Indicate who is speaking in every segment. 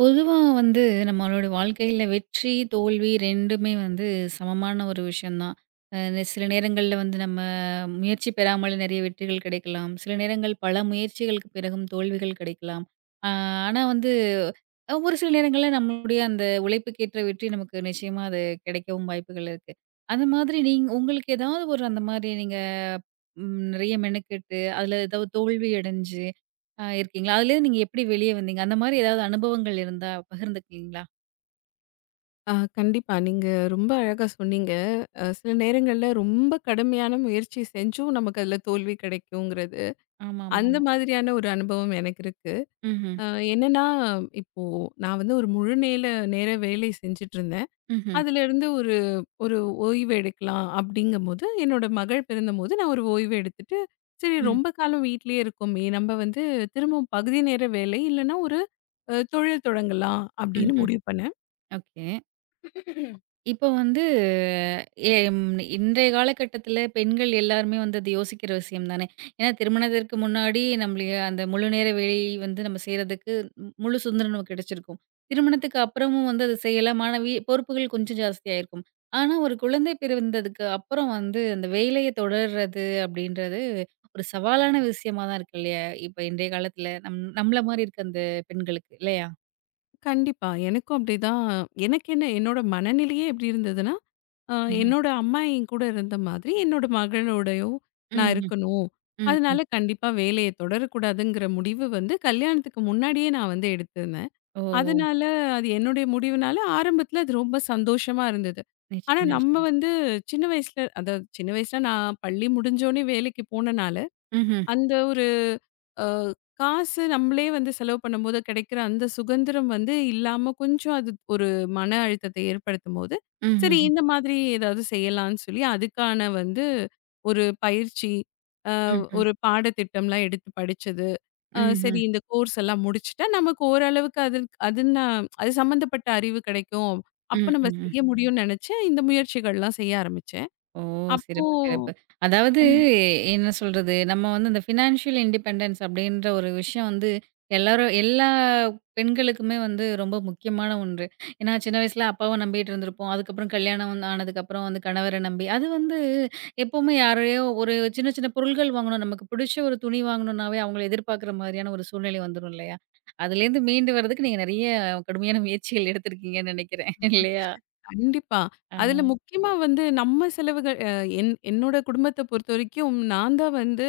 Speaker 1: பொதுவா வந்து நம்மளோட வாழ்க்கையில வெற்றி, தோல்வி 2மே வந்து சமமான ஒரு விஷயம் தான். அ சில நேரங்கள்ல வந்து நம்ம முயற்சி பெறாமலே நெறைய வெற்றிகள் கிடைக்கலாம். சில நேரங்கள் பல முயற்சிகளுக்கு பிறகும் தோல்விகள் கிடைக்கலாம். ஆ ஆனா வந்து ஒரு சில நேரங்கள்ல நம்மளுடைய அந்த உழைப்புக்கேற்ற வெற்றி நமக்கு நிச்சயமா அது கிடைக்கவும் வாய்ப்புகள் இருக்கு. அந்த மாதிரி நீங்க உங்களுக்கு ஏதாவது ஒரு அந்த மாரி நீங்க நெறைய மெனக்கெட்டு, அதுல ஏதாவது தோல்வி அடைஞ்சு இருக்கீங்களா? அதுலேருந்து நீங்க எப்படி வெளிய வந்தீங்க? அந்த மாரி ஏதாவது அனுபவங்கள் இருந்தா பகிர்ந்துக்கிறீங்களா?
Speaker 2: ஆ கண்டிப்பா. நீங்க ரொம்ப அழகா சொன்னீங்க. சில நேரங்கள்ல ரொம்ப கடுமையான முயற்சி செஞ்சும் நமக்கு அதுல தோல்வி கிடைக்குங்கிறது. அந்த
Speaker 1: ஆமாமாமா.
Speaker 2: மாதிரியான ஒரு அனுபவம் எனக்கு இருக்கு.
Speaker 1: ம்ஹ்ம்.
Speaker 2: அ என்னன்னா, இப்போ நான் வந்து ஒரு முழு நேர வேலை செஞ்சுட்டுருந்தேன்.
Speaker 1: ம்ஹ்ம்.
Speaker 2: அதுலருந்து ஒரு ஒரு ஓய்வு எடுக்கலாம் அப்படிங்கும்போது, என்னோட மகள் பிறந்தபோது நான் ஒரு ஓய்வு எடுத்துட்டு, சரி
Speaker 1: ம்.
Speaker 2: ரொம்ப காலம் வீட்லயே இருக்கோமே! நம்ம வந்து திரும்பவும் பகுதி நேர வேலை இல்லன்னா ஒரு தொழில் தொடங்கலாம் அப்படின்னு
Speaker 1: ம்ஹ்ம்.
Speaker 2: முடிவு பண்ணேன்.
Speaker 1: ஓகே. இப்போ வந்து எம் இன்றைய காலகட்டத்தில பெண்கள் எல்லாருமே வந்து அது யோசிக்கிற விஷயம் தானே! ஏன்னா திருமணத்திற்கு முன்னாடி நம்மளுடைய அந்த முழு நேர வேலை வந்து நம்ம செய்றதுக்கு முழு சுதந்திரம் நமக்கு கிடைச்சிருக்கும். திருமணத்துக்கு அப்புறமும் வந்து அது செய்யலாம். ஆனா வீ பொறுப்புகள் கொஞ்சம் ஜாஸ்தியா இருக்கும். ஆனா ஒரு குழந்தை பிறந்ததுக்கு அப்புறம் வந்து அந்த வேலைய தொடர்றது அப்படின்றது ஒரு சவாலான விஷயமா தான் இருக்கு இல்லையா? இப்ப இன்றைய காலத்தில நம்மள மாரி இருக்க அந்த பெண்களுக்கு இல்லையா?
Speaker 2: கண்டிப்பா. எனக்கும் அப்படிதான். எனக்கு என்ன என்னோட மனநிலையே எப்படி இருந்ததுன்னா, அ
Speaker 1: ம்ஹ்ம்.
Speaker 2: என்னோட அம்மா என் கூட இருந்த மாதிரி, என்னோட மகனோடயும் நான்
Speaker 1: ம்ஹ்ம்.
Speaker 2: இருக்கணும்.
Speaker 1: ம்,
Speaker 2: அதனால
Speaker 1: ம்.
Speaker 2: கண்டிப்பா வேலைய தொடரக்கூடாதுங்கிற முடிவு வந்து கல்யாணத்துக்கு முன்னாடியே நான் வந்து எடுத்திருந்தேன்.
Speaker 1: ஓ!
Speaker 2: அதனால அது என்னுடைய முடிவுனால ஆரம்பத்தில அது ரொம்ப சந்தோஷமா இருந்தது. ஆனா
Speaker 1: நிச்சயமா,
Speaker 2: நம்ம
Speaker 1: நிச்சயமா.
Speaker 2: வந்து சின்ன வயசுல அதாவது சின்ன வயசுல நான் பள்ளி முடிஞ்சோனே வேலைக்கு போனனால,
Speaker 1: ம்ஹ்ம்,
Speaker 2: அந்த ஒரு அ காசு நம்மளே வந்து செலவு பண்ணும்போது கிடைக்கிற அந்த சுதந்திரம் வந்து இல்லாம கொஞ்சம் அது ஒரு மன அழுத்தத்தை ஏற்படுத்தும்போது, சரி
Speaker 1: ம்ஹ்ம்,
Speaker 2: இந்த மாதிரி ஏதாவது செய்யலான்னு சொல்லி அதுக்கான வந்து ஒரு பயிற்சி, அ
Speaker 1: ம்ஹ்ம்,
Speaker 2: ஒரு பாடத்திட்டம்லாம் எடுத்து படிச்சது. சரி
Speaker 1: ம்ஹ்ம்,
Speaker 2: இந்த கோர்ஸ் எல்லாம் முடிச்சுட்டா நமக்கு ஓரளவுக்கு அது அதுன்னா அது சம்மந்தப்பட்ட அறிவு கிடைக்கும். அப்ப நம்ம
Speaker 1: ம்ஹ்ம்
Speaker 2: செய்ய முடியும்னு நினைச்சு இந்த முயற்சிகள்லாம் செய்ய ஆரம்பிச்சேன்.
Speaker 1: ஓ!
Speaker 2: அப்போ
Speaker 1: சிறப்பு, சிறப்பு. அதாவது என்ன சொல்றது, நம்ம வந்து இந்த ஃபினான்ஷியல் இண்டிபெண்டன்ஸ் அப்படின்ற ஒரு விஷயம் வந்து எல்லாரும் எல்லா பெண்களுக்குமே வந்து ரொம்ப முக்கியமான ஒன்று. ஏன்னா சின்ன வயசுல அப்பாவ நம்பிட்டு இருந்திருப்போம். அதுக்கப்புறம் கல்யாணம் வந்து ஆனதுக்கப்புறம் வந்து கணவர நம்பி அது வந்து எப்பவுமே யாரையோ ஒரு சின்ன சின்ன பொருள்கள் வாங்கணும், நமக்கு பிடிச்ச ஒரு துணி வாங்கணும்னாவே அவங்கள எதிர்பார்க்குற மாதிரியான ஒரு சூழ்நிலை வந்துரும் இல்லையா? அதுலேருந்து மீண்டு வரதுக்கு நீங்க நெறைய கடுமையான முயற்சிகள் எடுத்திருக்கீங்கன்னு நெனைக்கிறேன் இல்லையா?
Speaker 2: கண்டிப்பா.
Speaker 1: ஆ.
Speaker 2: அதுல முக்கியமா வந்து நம்ம செலவுகள் என்னோட குடும்பத்த பொறுத்தவரைக்கும் நான் தான் வந்து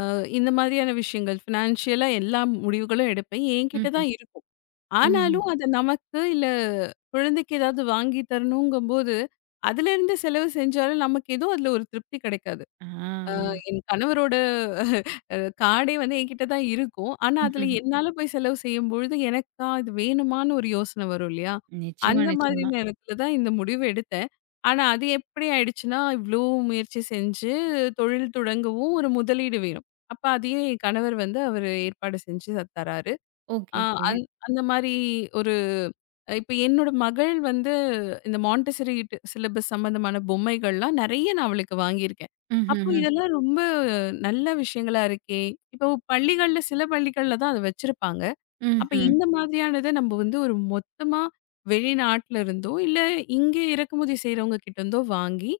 Speaker 2: இந்த மாதிரியான விஷயங்கள் ஃபினான்ஷியலா எல்லா முடிவுகளும் எடுப்பேன். என்கிட்ட
Speaker 1: ம்ஹ்ம்,
Speaker 2: தான் இருக்கும்.
Speaker 1: ம்ஹ்ம்.
Speaker 2: ஆனாலும் அத நமக்கு இல்ல குழந்தைக்கு ஏதாவது வாங்கி தரணுங்கும்போது, அதுலேருந்து செலவு செஞ்சாலும் நமக்கு ஏதோ அதுல ஒரு திருப்தி கிடைக்காது.
Speaker 1: ஆ.
Speaker 2: என் கணவரோட அ கார்டே வந்து என்கிட்ட தான் இருக்கும். ஆனா, அதுல
Speaker 1: ம்ஹ்ம்.
Speaker 2: என்னால போய் செலவு செய்யும்பொழுது, எனக்கா இது வேணுமான்னு ஒரு யோசனை வரும் இல்லையா?
Speaker 1: நிச்சயமா,
Speaker 2: அந்த மாதிரி
Speaker 1: நிச்சயமா.
Speaker 2: நேரத்துல தான் இந்த முடிவு எடுத்தேன். ஆனா, அது எப்படி ஆயிடுச்சுன்னா, இவ்ளோ முயற்சி செஞ்சு தொழில் தொடங்கவும் ஒரு முதலீடு வேணும். அப்ப அதையும் என் கணவர் வந்து அவரு ஏற்பாடு செஞ்சு தராரு.
Speaker 1: ஓகே,
Speaker 2: அ
Speaker 1: ஓகே.
Speaker 2: அந் அந்த மாரி ஒரு இப்ப என்னோட மகள் வந்து இந்த மான்டெசரி சிலபஸ் சம்மந்தமான பொம்மைகள்லாம் நெறைய நான் அவளுக்கு வாங்கியிருக்கேன். அப்போ
Speaker 1: ம்ஹ்ஹ்ம்.
Speaker 2: இதெல்லாம் ரொம்ப நல்ல விஷயங்களா இருக்கே! இப்போ பள்ளிகள்ல சில பள்ளிகள்ல தான் அத வச்சிருப்பாங்க. அப்ப
Speaker 1: ம்ஹ்ம்.
Speaker 2: இந்த மாதிரியானத நம்ம வந்து ஒரு மொத்தமா வெளிநாட்டுல இருந்தோ, இல்ல இங்கே இறக்குமதி செய்றவங்க கிட்ட இருந்தோ வாங்கி,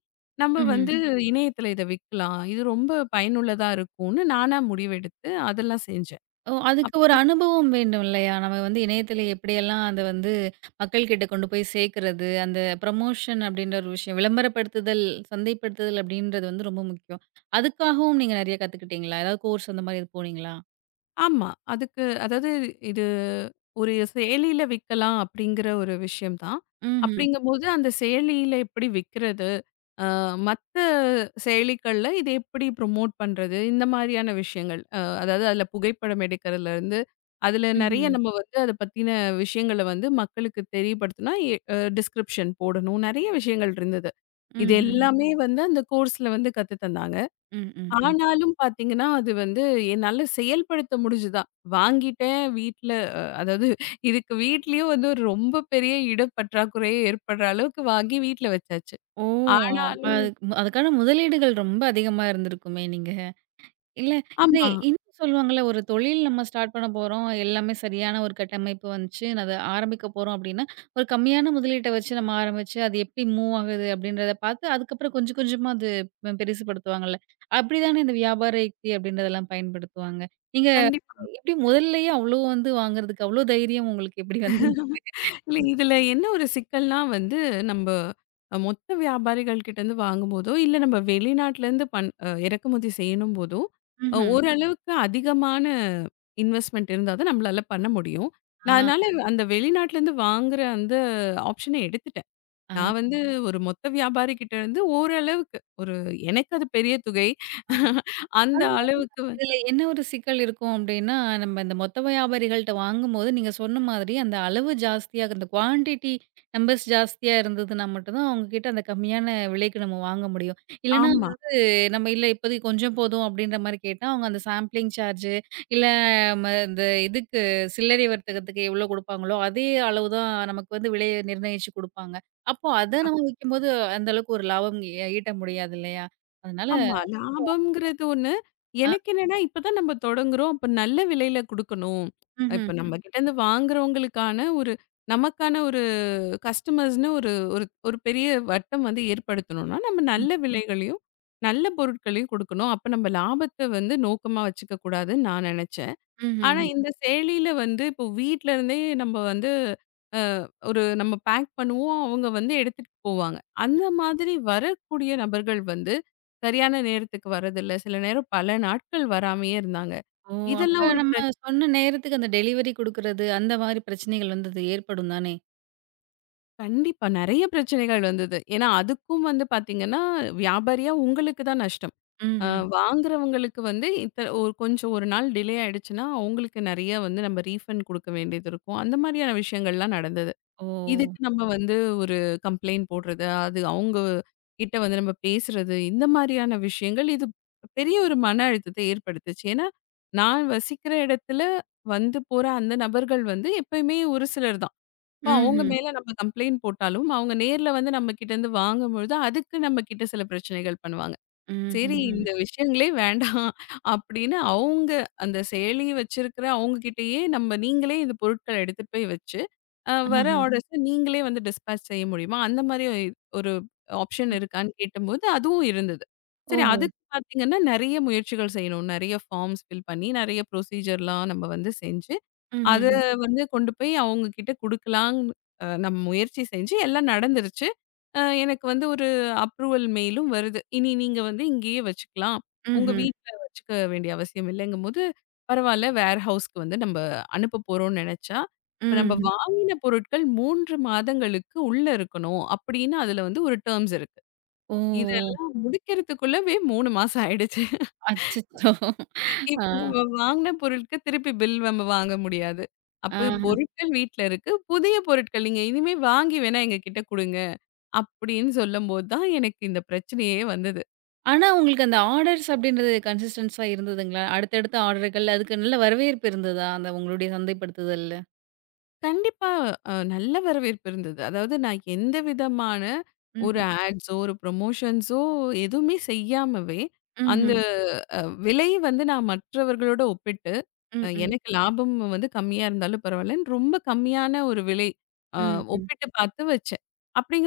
Speaker 2: நம்ம
Speaker 1: ம்ஹ்ம்.
Speaker 2: வந்து இணையத்துல இத விக்கலாம். இது ரொம்ப பயனுள்ளதா இருக்கும்னு நானா முடிவெடுத்து அதெல்லாம் செஞ்சேன்.
Speaker 1: ஓ! அதுக்கு ஒரு அனுபவம் வேண்டும் இல்லையா? நம்ம வந்து இணையத்தில எப்படியெல்லாம் அத வந்து மக்கள்கிட்ட கொண்டு போய் சேர்க்கிறது, அந்த ப்ரமோஷன் அப்படின்ற ஒரு விஷயம், விளம்பரப்படுத்துதல், சந்தைப்படுத்துதல் அப்படின்றது வந்து ரொம்ப முக்கியம். அதுக்காகவும் நீங்க நெறைய கத்துக்கிட்டீங்களா? ஏதாவது கோர்ஸ் அந்த மாரி எதுவும் போனீங்களா?
Speaker 2: ஆமா. அதுக்கு அதாவது இது ஒரு செயலியில விக்கலாம் அப்படிங்கிற ஒரு விஷயம் தான்.
Speaker 1: ம்ஹ்ம்.
Speaker 2: அப்படிங்கும்போது அந்த செயலியில எப்படி விக்கிறது? அ மத்த செயலிகள்ல இத எப்படி ப்ரமோட் பண்றது? இந்த மாரியான விஷயங்கள். அதாவது அதில புகைப்படம் எடுக்கிறதுலருந்து, அதில நெறைய
Speaker 1: ம்ஹ்ம்.
Speaker 2: நம்ம வந்து அத பத்தின விஷயங்கள வந்து மக்களுக்கு தெரியப்படுத்துனா, எ அ டிஸ்கிரிப்ஷன் போடணும். நெறைய விஷயங்கள் இருந்தது. இது
Speaker 1: ம்ஹ்ஹ்ம்.
Speaker 2: எல்லாமே வந்து அந்த கோர்ஸ்ல வந்து கத்து தந்தாங்க.
Speaker 1: ம், ம், ம்.
Speaker 2: ஆனாலும் பார்த்தீங்கன்னா, அது வந்து என்னால செயல்படுத்த முடிஞ்சுதான். வாங்கிட்டேன் வீட்ல அதாவது இதுக்கு வீட்லயும் வந்து ஒரு ரொம்ப பெரிய இடப்பற்றாக்குறையே ஏற்படுற அளவுக்கு வாங்கி வீட்ல வச்சாச்சு.
Speaker 1: ஓ! அப்ப
Speaker 2: ஆனாலும்
Speaker 1: அதுக்கான முதலீடுகள் ரொம்ப அதிகமா இருந்திருக்குமே நீங்க? இல்ல. இது
Speaker 2: ஆமா.
Speaker 1: இன்னும் சொல்லுவாங்கல்ல, ஒரு தொழில் நம்ம ஸ்டார்ட் பண்ண போறோம். எல்லாமே சரியான ஒரு கட்டமைப்பு வந்துச்சு. அத ஆரம்பிக்க போறோம் அப்டின்னா, ஒரு கம்மியான முதலீட்ட வச்சு நம்ம ஆரம்பிச்சு, அது எப்டி மூவ் ஆகுது அப்டின்றத பார்த்து, அதுக்கப்புறம் கொஞ்சம் கொஞ்சமா அது பெருசுபடுத்துவாங்கல்ல. அப்டிதானே இந்த வியாபார யுக்தி அப்டின்றதெல்லாம் பயன்படுத்துவாங்க. நீங்க
Speaker 2: கண்டிப்பா.
Speaker 1: எப்டி முதல்லயே அவ்ளோ வந்து வாங்குறதுக்கு அவ்ளோ தைரியம் உங்களுக்கு எப்டி வந்தது?
Speaker 2: இல்ல இதுல என்ன ஒரு சிக்கல்னா வந்து, நம்ப மொத்த வியாபாரிகள் கிட்டேருந்து வாங்கும்போதோ, இல்ல நம்ம வெளிநாட்டிலேருந்து பண் அ இறக்குமதி செய்யணும் போதோ,
Speaker 1: ம்ஹ்ம்.
Speaker 2: ஓரளவுக்கு அதிகமான இன்வெஸ்ட்மென்ட் இருந்தா தான் நம்மளால பண்ண முடியும்.
Speaker 1: ஆ,
Speaker 2: நான் அதனால அந்த வெளிநாட்டிலேருந்து வாங்குற அந்த ஆப்ஷன எடுத்துட்டேன்.
Speaker 1: ஆ.
Speaker 2: நான் வந்து ஒரு மொத்த வியாபாரி கிட்டேருந்து ஓரளவுக்கு, ஒரு எனக்கு அது பெரிய தொகை. அந்த அளவுக்கு வந்
Speaker 1: இதுல என்ன ஒரு சிக்கல் இருக்கும் அப்படின்னா, நம்ம இந்த மொத்த வியாபாரிகள்ட்ட வாங்கும்போது, நீங்க சொன்ன மாதிரி அந்த அளவு ஜாஸ்தியா அந்த குவான்டிட்டி நம்பர்ஸ் ஜாஸ்தியா இருந்ததுன்னா மட்டும் தான் அவங்ககிட்ட அந்த கம்மியான விலைக்கு நம்ம வாங்க முடியும். இல்லன்னா
Speaker 2: ஆமா.
Speaker 1: அது நம்ம இல்ல இப்போதைக்கு கொஞ்சம் போதும் அப்படின்ற மாரி கேட்டா, அவங்க அந்த சாம்பிளிங் சார்ஜ் இல்ல இந்த இதுக்கு சில்லறை வர்த்தகத்துக்கு எவ்வளோ குடுப்பாங்களோ, அதே அளவு தான் நமக்கு வந்து விலைய நிர்ணயிச்சு குடுப்பாங்க. அப்போ அத நம்ம விக்கும்போது அந்த அளவுக்கு ஒரு லாபம் ஈட்ட முடியாது இல்லையா? அதனால
Speaker 2: ஆமா. லாபம்ங்கிறது ஒண்ணு.
Speaker 1: ம்.
Speaker 2: எனக்கு என்னன்னா, இப்ப தான் நம்ம தொடங்குறோம். அப்ப நல்ல விலையில குடுக்கணும். இப்ப
Speaker 1: ம்ஹ்ம்.
Speaker 2: நம்ம கிட்ட இருந்து வாங்குறவங்களுக்கான ஒரு நமக்கான ஒரு கஸ்டமர்ஸ்ன்னு ஒரு ஒரு ஒரு பெரிய வட்டம் வந்து ஏற்படுத்தணும்னா, நம்ம
Speaker 1: ம்.
Speaker 2: நல்ல விலைகளையும், நல்ல பொருட்களையும் குடுக்கணும். அப்ப நம்ம லாபத்த வந்து நோக்கமா வச்சுக்க கூடாதுன்னு நான் நெனச்சேன். ஆனா
Speaker 1: ம்ஹ்ம்.
Speaker 2: இந்த செயலியில வந்து இப்போ வீட்ல இருந்தே நம்ம வந்து அ ஒரு நம்ம பேக் பண்ணுவோம். அவங்க வந்து எடுத்துட்டு போவாங்க. அந்த மாதிரி வரக்கூடிய நபர்கள் வந்து சரியான நேரத்துக்கு வரதில்ல. சில நேரம் பல நாட்கள் வராமயே இருந்தாங்க.
Speaker 1: ஓ!
Speaker 2: இதெல்லாம்
Speaker 1: அப்ப
Speaker 2: ம். ஒரு
Speaker 1: நம்ம
Speaker 2: பிரச்
Speaker 1: சொன்ன நேரத்துக்கு அந்த டெலிவரி குடுக்குறது, அந்த மாரி பிரச்சனைகள் வந்து அது ஏற்படும் தானே?
Speaker 2: கண்டிப்பா நெறைய பிரச்சனைகள் வந்தது. ஏன்னா அதுக்கும் வந்து பார்த்தீங்கன்னா, வியாபாரியா உங்களுக்கு தான் நஷ்டம். அ
Speaker 1: ம்ஹ்ம்.
Speaker 2: வாங்குறவங்களுக்கு வந்து இத்த ஒரு கொஞ்சம் ஒரு நாள் டிலே ஆயிடுச்சுன்னா, அவங்களுக்கு நெறைய வந்து நம்ம ரீஃபண்ட் குடுக்க வேண்டியது இருக்கும். அந்த மாதிரியான விஷயங்கள்லாம் நடந்தது.
Speaker 1: ஓ!
Speaker 2: இதுக்கு நம்ம வந்து ஒரு கம்ப்ளைண்ட் போடுறது, அது அவங்க கிட்ட வந்து நம்ம பேசுறது, இந்த மாரியான விஷயங்கள் இது பெரிய ஒரு மன அழுத்தத்த ஏற்படுத்துச்சு. ஏன்னா, நான் வசிக்கிற இடத்துல வந்து போற அந்த நபர்கள் வந்து எப்பயுமே ஒரு சிலர் தான். அப்ப அவங்க
Speaker 1: ம்ஹ்ம்.
Speaker 2: மேல நம்ம கம்ப்ளைண்ட் போட்டாலும், அவங்க நேர்ல வந்து நம்ம கிட்ட இருந்து வாங்கும்பொழுது, அதுக்கு நம்ம கிட்ட சில பிரச்சனைகள் பண்ணுவாங்க. சரி
Speaker 1: ம்ஹ்ஹ்ம்.
Speaker 2: இந்த விஷயங்களே வேண்டாம் அப்படின்னு அவங்க அந்த செயலி வச்சிருக்கிற அவங்க கிட்டயே நம்ம நீங்களே இந்த பொருட்கள எடுத்துட்டு போய் வச்சு, அ வர
Speaker 1: ஆஹா.
Speaker 2: ம். ஆர்டர்ஸ நீங்களே வந்து டிஸ்பேட்ச் செய்ய முடியுமா? அந்த மாரி ஒரு ஆப்ஷன் இருக்கான்னு கேட்டபோது அதுவும் இருந்தது. சரி
Speaker 1: ஓஹோ!
Speaker 2: அதுக்கு பார்த்தீங்கன்னா, நெறைய முயற்சிகள் செய்யணும். நெறைய ஃபார்ம்ஸ் ஃபில் பண்ணி, நெறைய ப்ரொசீஜர்லாம் நம்ம வந்து செஞ்சு அது
Speaker 1: ம்ஹ்ஹ்ம்.
Speaker 2: வந்து கொண்டு போய் அவங்க கிட்ட குடுக்கலாம்னு நம்ம முயற்சி செஞ்சு எல்லாம் நடந்துருச்சு. எனக்கு வந்து ஒரு அப்ரூவல் மெயிலும் வருது. இனி நீங்க வந்து இங்கேயே வச்சுக்கலாம்.
Speaker 1: ம்.
Speaker 2: உங்க
Speaker 1: ம்ஹ்ம்.
Speaker 2: வீட்ல வச்சுக்க வேண்டிய அவசியம் இல்லைங்கும்போது, பரவால்ல வேர் ஹவுஸ்க்கு வந்து நம்ம அனுப்ப போறோம்னு நெனச்சா, இப்ப நம்ம
Speaker 1: ம்ஹ்ம்.
Speaker 2: வாங்கின பொருட்கள் 3 மாதங்களுக்கு உள்ள இருக்கணும். அப்படின்னு அதுல வந்து ஒரு டெர்ம்ஸ் இருக்கு.
Speaker 1: ஓ!
Speaker 2: இதெல்லாம் முடிக்கிறதுக்குள்ளவே 3 மாசம் ஆயிடுச்சு.
Speaker 1: அச்சச்சோ! ஆ.
Speaker 2: இப்ப நம்ம வாங்குன பொருளுக்கு திருப்பி பில் நம்ம வாங்க முடியாது. அப்ப
Speaker 1: ஆஹா.
Speaker 2: பொருட்கள் வீட்ல இருக்கு. புதிய பொருட்கள் நீங்க இனிமே வாங்கி வேணா எங்ககிட்ட குடுங்க. அப்படின்னு சொல்லும்போது தான் எனக்கு இந்த பிரச்சனையே வந்தது.
Speaker 1: ஆனா உங்களுக்கு அந்த ஆர்டர்ஸ் அப்படின்றது கன்சிஸ்டன்ஸா இருந்ததுங்களா? அடுத்தடுத்த ஆர்டர்கள் அதுக்கு நல்ல வரவேற்பு இருந்ததா? அந்த உங்களுடைய சந்தைப்படுத்துதல்ல?
Speaker 2: கண்டிப்பா. நல்ல வரவேற்பு இருந்தது. அதாவது நான் எந்த விதமான ஒரு
Speaker 1: ம்ஹ்ம்.
Speaker 2: ஆட்ஸோ, ஒரு ப்ரமோஷன்ஸோ எதுவுமே செய்யாமவே, அந்த
Speaker 1: ம்ஹ்ம்.
Speaker 2: ம். அ விலை வந்து நான் மற்றவர்களோட ஒப்பிட்டு,
Speaker 1: ம்ஹ்ம்.
Speaker 2: எனக்கு லாபம் வந்து கம்மியா இருந்தாலும் பரவாயில்லன்னு ரொம்ப கம்மியான ஒரு விலை அ
Speaker 1: ம்ஹ்ம்.
Speaker 2: ஒப்பிட்டு பார்த்து வச்சேன்.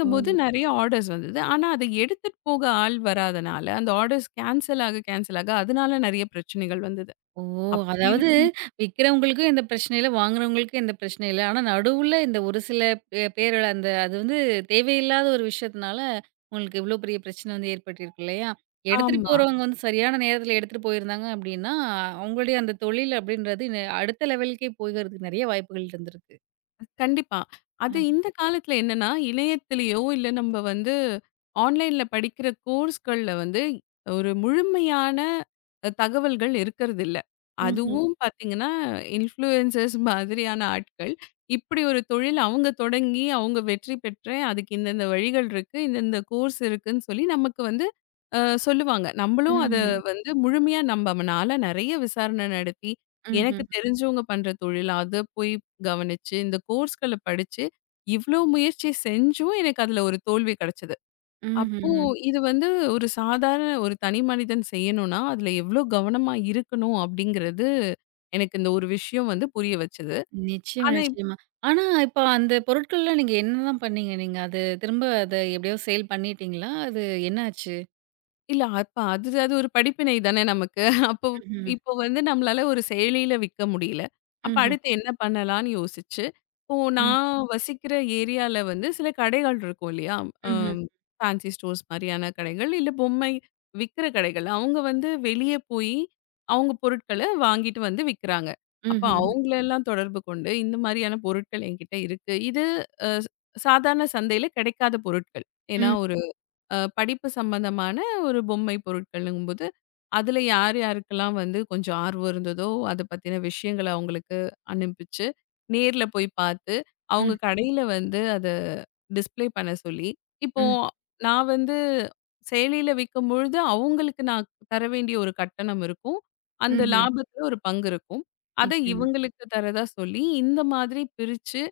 Speaker 1: ஓ!
Speaker 2: நெறைய ஆர்டர்ஸ் வந்தது. ஆனா, அத எடுத்துட்டு போக ஆள் வராதனால, அந்த ஆர்டர்ஸ் கேன்சல் ஆக அதனால நெறைய பிரச்சனைகள் வந்தது.
Speaker 1: ஓ!
Speaker 2: அப்படி
Speaker 1: அதாவது
Speaker 2: இருக்கும்
Speaker 1: விக்கிறவங்களுக்கும் எந்த பிரச்சனையும் இல்ல, வாங்குறவங்களுக்கும் எந்த பிரச்சனையும் இல்ல. ஆனா நடுவுல இந்த ஒரு சில பேர் அந்த அது வந்து தேவையில்லாத ஒரு விஷயத்தினால, உங்களுக்கு இவ்ளோ பெரிய பிரச்சனை வந்து ஏற்பட்டிருக்கு இல்லையா? எடுத்துட்டு
Speaker 2: ஆமா.
Speaker 1: போறவங்க வந்து சரியான நேரத்தில எடுத்துட்டு போயிருந்தாங்க அப்டின்னா, அவங்களுடைய அந்த தொழில் அப்டின்றது அடுத்த லெவலுக்கே போகறதுக்கு நெறைய வாய்ப்புகள் இருந்திருக்கு.
Speaker 2: கண்டிப்பா. அது
Speaker 1: ஆஹ.
Speaker 2: இந்த காலத்துல என்னன்னா, இணையத்திலயோ இல்ல நம்ம வந்து ஆன்லைன்ல படிக்கிற கோர்ஸ்கள்ல வந்து ஒரு முழுமையான தகவல்கள் இருக்கறதில்ல.
Speaker 1: ம்ஹ்ம்.
Speaker 2: அதுவும் பார்த்தீங்கன்னா, இன்ஃப்ளூயன்சர்ஸ் மாதிரியான ஆட்கள், இப்படி ஒரு தொழில் அவங்க தொடங்கி, அவங்க வெற்றி பெற்றேன். அதுக்கு இந்தந்த வழிகள் இருக்கு. இந்தந்த கோர்ஸ் இருக்குன்னு சொல்லி நமக்கு வந்து அ சொல்லுவாங்க. நம்மளும் அத
Speaker 1: ம்ஹ்ம்.
Speaker 2: வந்து முழுமையா நம்பமனால நெறைய விசாரணை நடத்தி,
Speaker 1: ம்ஹ்ம்.
Speaker 2: எனக்கு தெரிஞ்சவங்க பண்ற தொழில். அத போய் கவனிச்சு, இந்த கோர்ஸ்கள படிச்சு, இவ்ளோ முயற்சி செஞ்சும் எனக்கு அதுல ஒரு தோல்வி கிடைச்சது. அப்போ
Speaker 1: ம்ஹ்ம்.
Speaker 2: இது வந்து ஒரு சாதாரண ஒரு தனி மனிதன் செய்யணும்னா, அதுல எவ்ளோ கவனமா இருக்கணும் அப்படிங்கிறது எனக்கு இந்த ஒரு விஷயம் வந்து புரிய வச்சது.
Speaker 1: நிச்சயமா,
Speaker 2: ஆனா
Speaker 1: நிச்சயமா. ஆனா, இப்ப அந்த பொருட்கள்லாம் நீங்க என்னதான் பண்ணீங்க? நீங்க அது திரும்ப அத எப்படியோ சேல் பண்ணிட்டீங்களா? அது என்ன ஆச்சு?
Speaker 2: இல்ல. அப்ப அது அது ஒரு படிப்பினை தானே நமக்கு. அப்போ
Speaker 1: ம்ஹ்ம்.
Speaker 2: இப்போ வந்து நம்மளால ஒரு செயலியில விக்க முடியல. அப்ப
Speaker 1: ம்ஹ்ம்.
Speaker 2: அடுத்து என்ன பண்ணலான்னு யோசிச்சு, இப்போ
Speaker 1: ம்.
Speaker 2: நான் வசிக்கிற ஏரியால வந்து சில கடைகள் இருக்கும் இல்லையா?
Speaker 1: ம்ஹ்ம்.
Speaker 2: அம் ஃபேன்சி ஸ்டோர்ஸ் மாரியான கடைகள், இல்ல பொம்மை விக்கிற கடைகள். அவங்க வந்து வெளிய போய் அவங்க பொருட்கள வாங்கிட்டு வந்து விக்கிறாங்க. அப்ப
Speaker 1: ம்ஹ்ம்.
Speaker 2: அவங்களலாம் தொடர்பு கொண்டு, இந்த மாரியான பொருட்கள் என்கிட்ட இருக்கு. இது அ சாதாரண சந்தையில கிடைக்காத பொருட்கள். ஏன்னா
Speaker 1: ம்.
Speaker 2: ஒரு படிப்பு சம்பந்தமான ஒரு பொம்மை பொருட்கள்ங்கும்போது, அதில யார் யாருக்கெல்லாம் வந்து கொஞ்சம் ஆர்வம் இருந்ததோ, அத பத்தின விஷயங்கள அவங்களுக்கு அனுப்பிச்சு, நேர்ல போய் பார்த்து, அவங்க
Speaker 1: ம்.
Speaker 2: கடையில வந்து அத டிஸ்ப்ளே பண்ண சொல்லி, இப்போ
Speaker 1: ம்.
Speaker 2: நான் வந்து செயலியில விக்கும்பொழுது, அவங்களுக்கு நான் தர வேண்டிய ஒரு கட்டணம் இருக்கும். அந்த
Speaker 1: ம்ஹ்ம்.
Speaker 2: லாபத்தில ஒரு பங்கு இருக்கும். அத
Speaker 1: நிச்சயமா.
Speaker 2: இவங்களுக்கு தரதா சொல்லி, இந்த மாதிரி பிரிச்சு,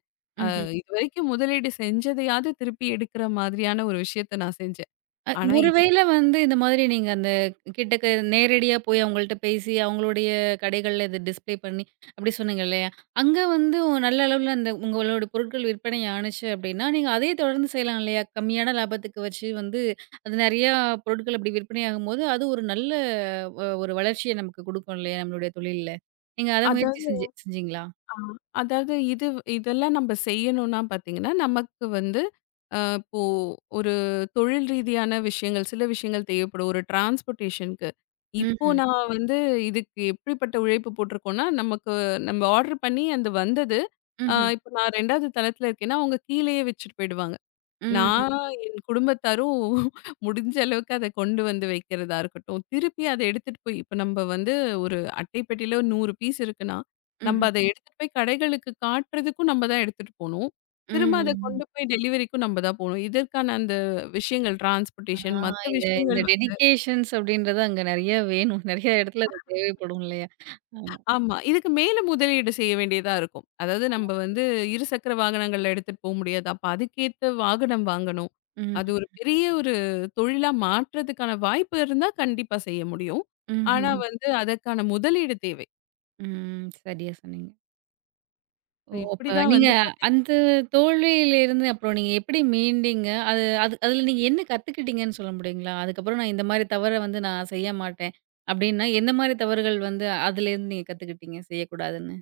Speaker 2: அ
Speaker 1: ம்ஹ்ம்.
Speaker 2: இதுவரைக்கும் முதலீடு செஞ்சதையாவது திருப்பி எடுக்கிற மாதிரியான ஒரு விஷயத்த நான் செஞ்சேன்.
Speaker 1: அ
Speaker 2: ஆனா இது
Speaker 1: ஒருவேள வந்து இந்த மாதிரி நீங்க அந்த கிட்டக்க நேரடியா போய் அவங்கள்ட்ட பேசி, அவங்களுடைய கடைகள்ல இத டிஸ்ப்ளே பண்ணி அப்படி சொன்னீங்க இல்லையா? அங்க வந்து நல்ல அளவுல அந்த உங்களோட பொருட்கள் விற்பனை ஆனுச்சு அப்படின்னா, நீங்க அதே தொடர்ந்து செய்யலாம் இல்லையா? கம்மியான லாபத்துக்கு வச்சு வந்து அது நெறையா பொருட்கள் அப்படி விற்பனையாகும்போது, அது ஒரு நல்ல ஒரு வளர்ச்சிய நமக்கு குடுக்கும் இல்லையா? நம்மளுடைய தொழில்ல. நீங்க அத முயற்சி
Speaker 2: அதாவது
Speaker 1: செஞ்சு செஞ்சீங்களா?
Speaker 2: ஆ அதாவது இது இதெல்லாம் நம்ம செய்யணும்னா பார்த்தீங்கன்னா, நமக்கு வந்து இப்போ ஒரு தொழில் ரீதியான விஷயங்கள், சில விஷயங்கள் தேவைப்படும். ஒரு டிரான்ஸ்போர்ட்டேஷனுக்கு இப்போ
Speaker 1: ம்ஹ்ம்.
Speaker 2: நான் வந்து இதுக்கு எப்படிப்பட்ட உழைப்பு போட்டிருக்கோம்னா, நமக்கு நம்ம ஆர்டர் பண்ணி அது வந்தது.
Speaker 1: ம்ஹ்ம்.
Speaker 2: இப்போ நான் 2வது தளத்தில இருக்கேன்னா, அவங்க கீழேயே வச்சுட்டு போயிடுவாங்க.
Speaker 1: ம்.
Speaker 2: நான் என் குடும்பத்தாரும் முடிஞ்ச அளவுக்கு அத கொண்டு வந்து வைக்கிறதா இருக்கட்டும். திருப்பி அத எடுத்துட்டு போய் இப்ப நம்ப வந்து ஒரு அட்டை பெட்டியில 100 பீஸ் இருக்குன்னா, நம்ப
Speaker 1: ம்ஹ்ம்.
Speaker 2: அத எடுத்துட்டு போய் கடைகளுக்கு காட்டுறதுக்கும் நம்ப தான் எடுத்துட்டு போணும். திரும்ப
Speaker 1: ம்ஹ்ம்.
Speaker 2: அத
Speaker 1: ம்ஹ்ம்.
Speaker 2: கொண்டு போய் டெலிவரிக்கும் நம்ப தான் போணும். இதற்கான அந்த விஷயங்கள்
Speaker 1: ஆ
Speaker 2: டிரான்ஸ்போர்டேஷன் மத்த
Speaker 1: இந்த இந்த
Speaker 2: விஷயங்கள்
Speaker 1: டெடிகேஷன்ஸ் அப்படின்றது அங்க நெறைய வேணும். நெறைய இடத்துல அது தேவைப்படும் இல்லையா? ஆமா.
Speaker 2: ஆமா. இதுக்கு மேல முதலீடு செய்ய வேண்டியதா இருக்கும். அதாவது நம்ம வந்து இருசக்கர வாகனங்கள்ல எடுத்துட்டு போ முடியாது. அப்ப அதுக்கேத்த வாகனம் வாங்கணும்.
Speaker 1: ம்.
Speaker 2: அது ஒரு பெரிய ஒரு தொழிலா மாற்றதுக்கான வாய்ப்பு இருந்தா கண்டிப்பா செய்ய முடியும். ஆனா
Speaker 1: ம்ஹ்ஹ்ம்.
Speaker 2: வந்து அதற்கான முதலீடு தேவை.
Speaker 1: ம். ம். சரியா சொன்னீங்க. ஓ!
Speaker 2: இப்ப
Speaker 1: அப்ப
Speaker 2: இப்படிதான்
Speaker 1: நீங்க
Speaker 2: வந்து
Speaker 1: அந்த தோல்வியிலிருந்து அப்புறம் நீங்க எப்படி மீண்டீங்க? அது அது அதுல நீங்க என்ன கத்துக்கிட்டீங்கன்னு சொல்ல முடியுங்களா? அதுக்கப்புறம் நான் இந்த மாரி தவற வந்து நான் செய்ய மாட்டேன். அப்படின்னா எந்த மாரி தவறுகள் வந்து அதுலேருந்து நீங்க கத்துக்கிட்டீங்க செய்யக்கூடாதுன்னு?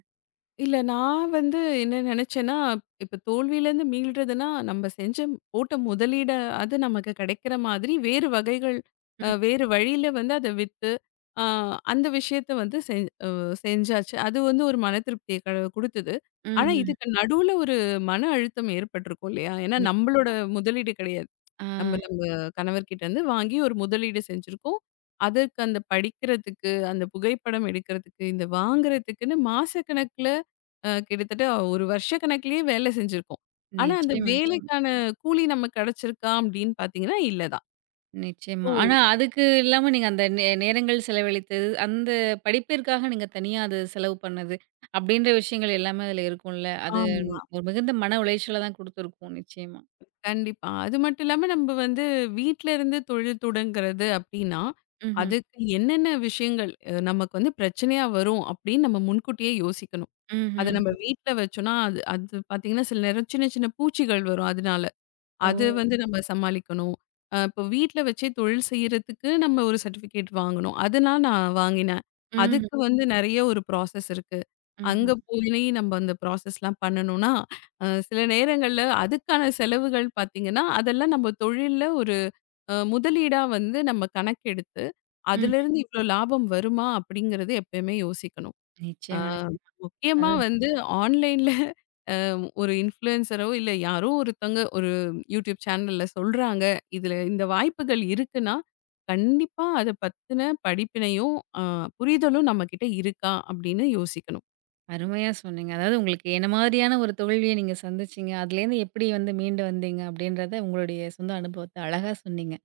Speaker 2: இல்ல நான் வந்து என்ன நினைச்சேன்னா, இப்ப தோல்வியிலேருந்து மீள்றதுன்னா, நம்ம செஞ்ச போட்ட முதலீட அது நமக்கு கிடைக்கிற மாதிரி வேறு வகைகள்
Speaker 1: ம்.
Speaker 2: வேறு வழியில வந்து அத வித்து, அ அந்த விஷயத்த வந்து செஞ்சாச்சு. அது வந்து ஒரு மன திருப்திய குடுத்தது. ஆனா,
Speaker 1: ம்ஹ்ம்.
Speaker 2: இதுக்கு நடுவுல ஒரு மன அழுத்தம் ஏற்பட்டிருக்கும் இல்லையா? ஏன்னா, நம்மளோட முதலீடு கிடையாது.
Speaker 1: ஆ
Speaker 2: நம்ம நம்ம கணவர்கிட்டருந்து வாங்கி ஒரு முதலீடு செஞ்சிருக்கோம். அதற்கு அந்த படிக்கிறதுக்கு, அந்த புகைப்படம் எடுக்கிறதுக்கு, இந்த வாங்குறதுக்குன்னு மாசக்கணக்குல கிட்டத்தட்ட ஒரு வருஷ கணக்கிலேயே வேலை செஞ்சிருக்கோம். ஆனா, அந்த
Speaker 1: நிச்சயமா, நிச்சயமா.
Speaker 2: வேலைக்கான கூலி நமக்கு கிடைச்சிருக்கா அப்படின்னு பார்த்தீங்கன்னா, இல்ல தான்.
Speaker 1: நிச்சயமா.
Speaker 2: ஓ!
Speaker 1: ஆனா அதுக்கு இல்லாம நீங்க அந்த நேரங்கள் செலவழித்தது, அந்த படிப்பிற்காக நீங்க தனியா அது செலவு பண்ணது, அப்படின்ற விஷயங்கள் எல்லாமே அதுல இருக்கும்ல. அது
Speaker 2: ஆமா.
Speaker 1: ஒரு மிகுந்த மன உளைச்சல தான் குடுத்துருக்கும் நிச்சயமா.
Speaker 2: கண்டிப்பா. அது மட்டும் இல்லாம நம்ம வந்து வீட்ல இருந்து தொழில் தொடங்குறது அப்படின்னா,
Speaker 1: ம்ஹ்ம்.
Speaker 2: அதுக்கு என்னென்ன விஷயங்கள் நமக்கு வந்து பிரச்சனையா வரும் அப்படின்னு நம்ம முன்கூட்டியே யோசிக்கணும். அத நம்ம
Speaker 1: ம்ஹ்ம்.
Speaker 2: வீட்ல வச்சோம்னா, அது அது பார்த்தீங்கன்னா, சில நேரம் சின்ன சின்ன பூச்சிகள் வரும் அதனால.
Speaker 1: ஓ!
Speaker 2: அது வந்து நம்ம சமாளிக்கணும். இப்போ வீட்ல வச்சே தொழில் செய்றதுக்கு நம்ம ஒரு சர்டிஃபிகேட் வாங்கணும். அதெல்லாம் நான் வாங்கினேன்.
Speaker 1: ம்ஹ்ம்.
Speaker 2: அதுக்கு வந்து நெறைய ஒரு ப்ராசஸ் இருக்கு.
Speaker 1: ம்ஹ்ம்.
Speaker 2: அங்க போய் நம்ம அந்த ப்ராசஸ்லாம் பண்ணணும்னா, சில நேரங்கள்ல அதுக்கான செலவுகள் பார்த்தீங்கன்னா, அதெல்லாம் நம்ம தொழில்ல ஒரு முதலீடா வந்து நம்ம கணக்கெடுத்து,
Speaker 1: ம்ஹ்ம்.
Speaker 2: அதுலேருந்து இவ்ளோ லாபம் வருமா? அப்படிங்கிறது எப்பயுமே யோசிக்கணும். ஆ
Speaker 1: நிச்சயமா, நிச்சயமா.
Speaker 2: முக்கியமா
Speaker 1: அது
Speaker 2: வந்து ஆன்லைன்ல ஒரு இன்ஃப்ளூயன்சரோ, இல்ல யாரோ ஒருத்தவங்க ஒரு யூடியூப் சேனல்ல சொல்றாங்க. இதுல இந்த வாய்ப்புகள் இருக்குன்னா, கண்டிப்பா அத பத்தின படிப்பினையும், அ புரிதலும் நம்மகிட்ட இருக்கா அப்படின்னு யோசிக்கணும்.
Speaker 1: அருமையா சொன்னீங்க. அதாவது உங்களுக்கு என்ன மாதிரியான ஒரு தோல்விய நீங்க சந்திச்சீங்க, அதுலேருந்து எப்படி வந்து மீண்டு வந்தீங்க அப்படின்றத உங்களுடைய சொந்த அனுபவத்த அழகா சொன்னீங்க.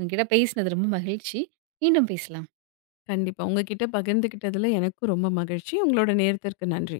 Speaker 1: உங்ககிட்ட பேசினது ரொம்ப மகிழ்ச்சி. மீண்டும் பேசலாம்.
Speaker 2: கண்டிப்பா. உங்ககிட்ட பகிர்ந்துகிட்டதுல எனக்கும் ரொம்ப மகிழ்ச்சி. உங்களோட நேரத்திற்கு நன்றி.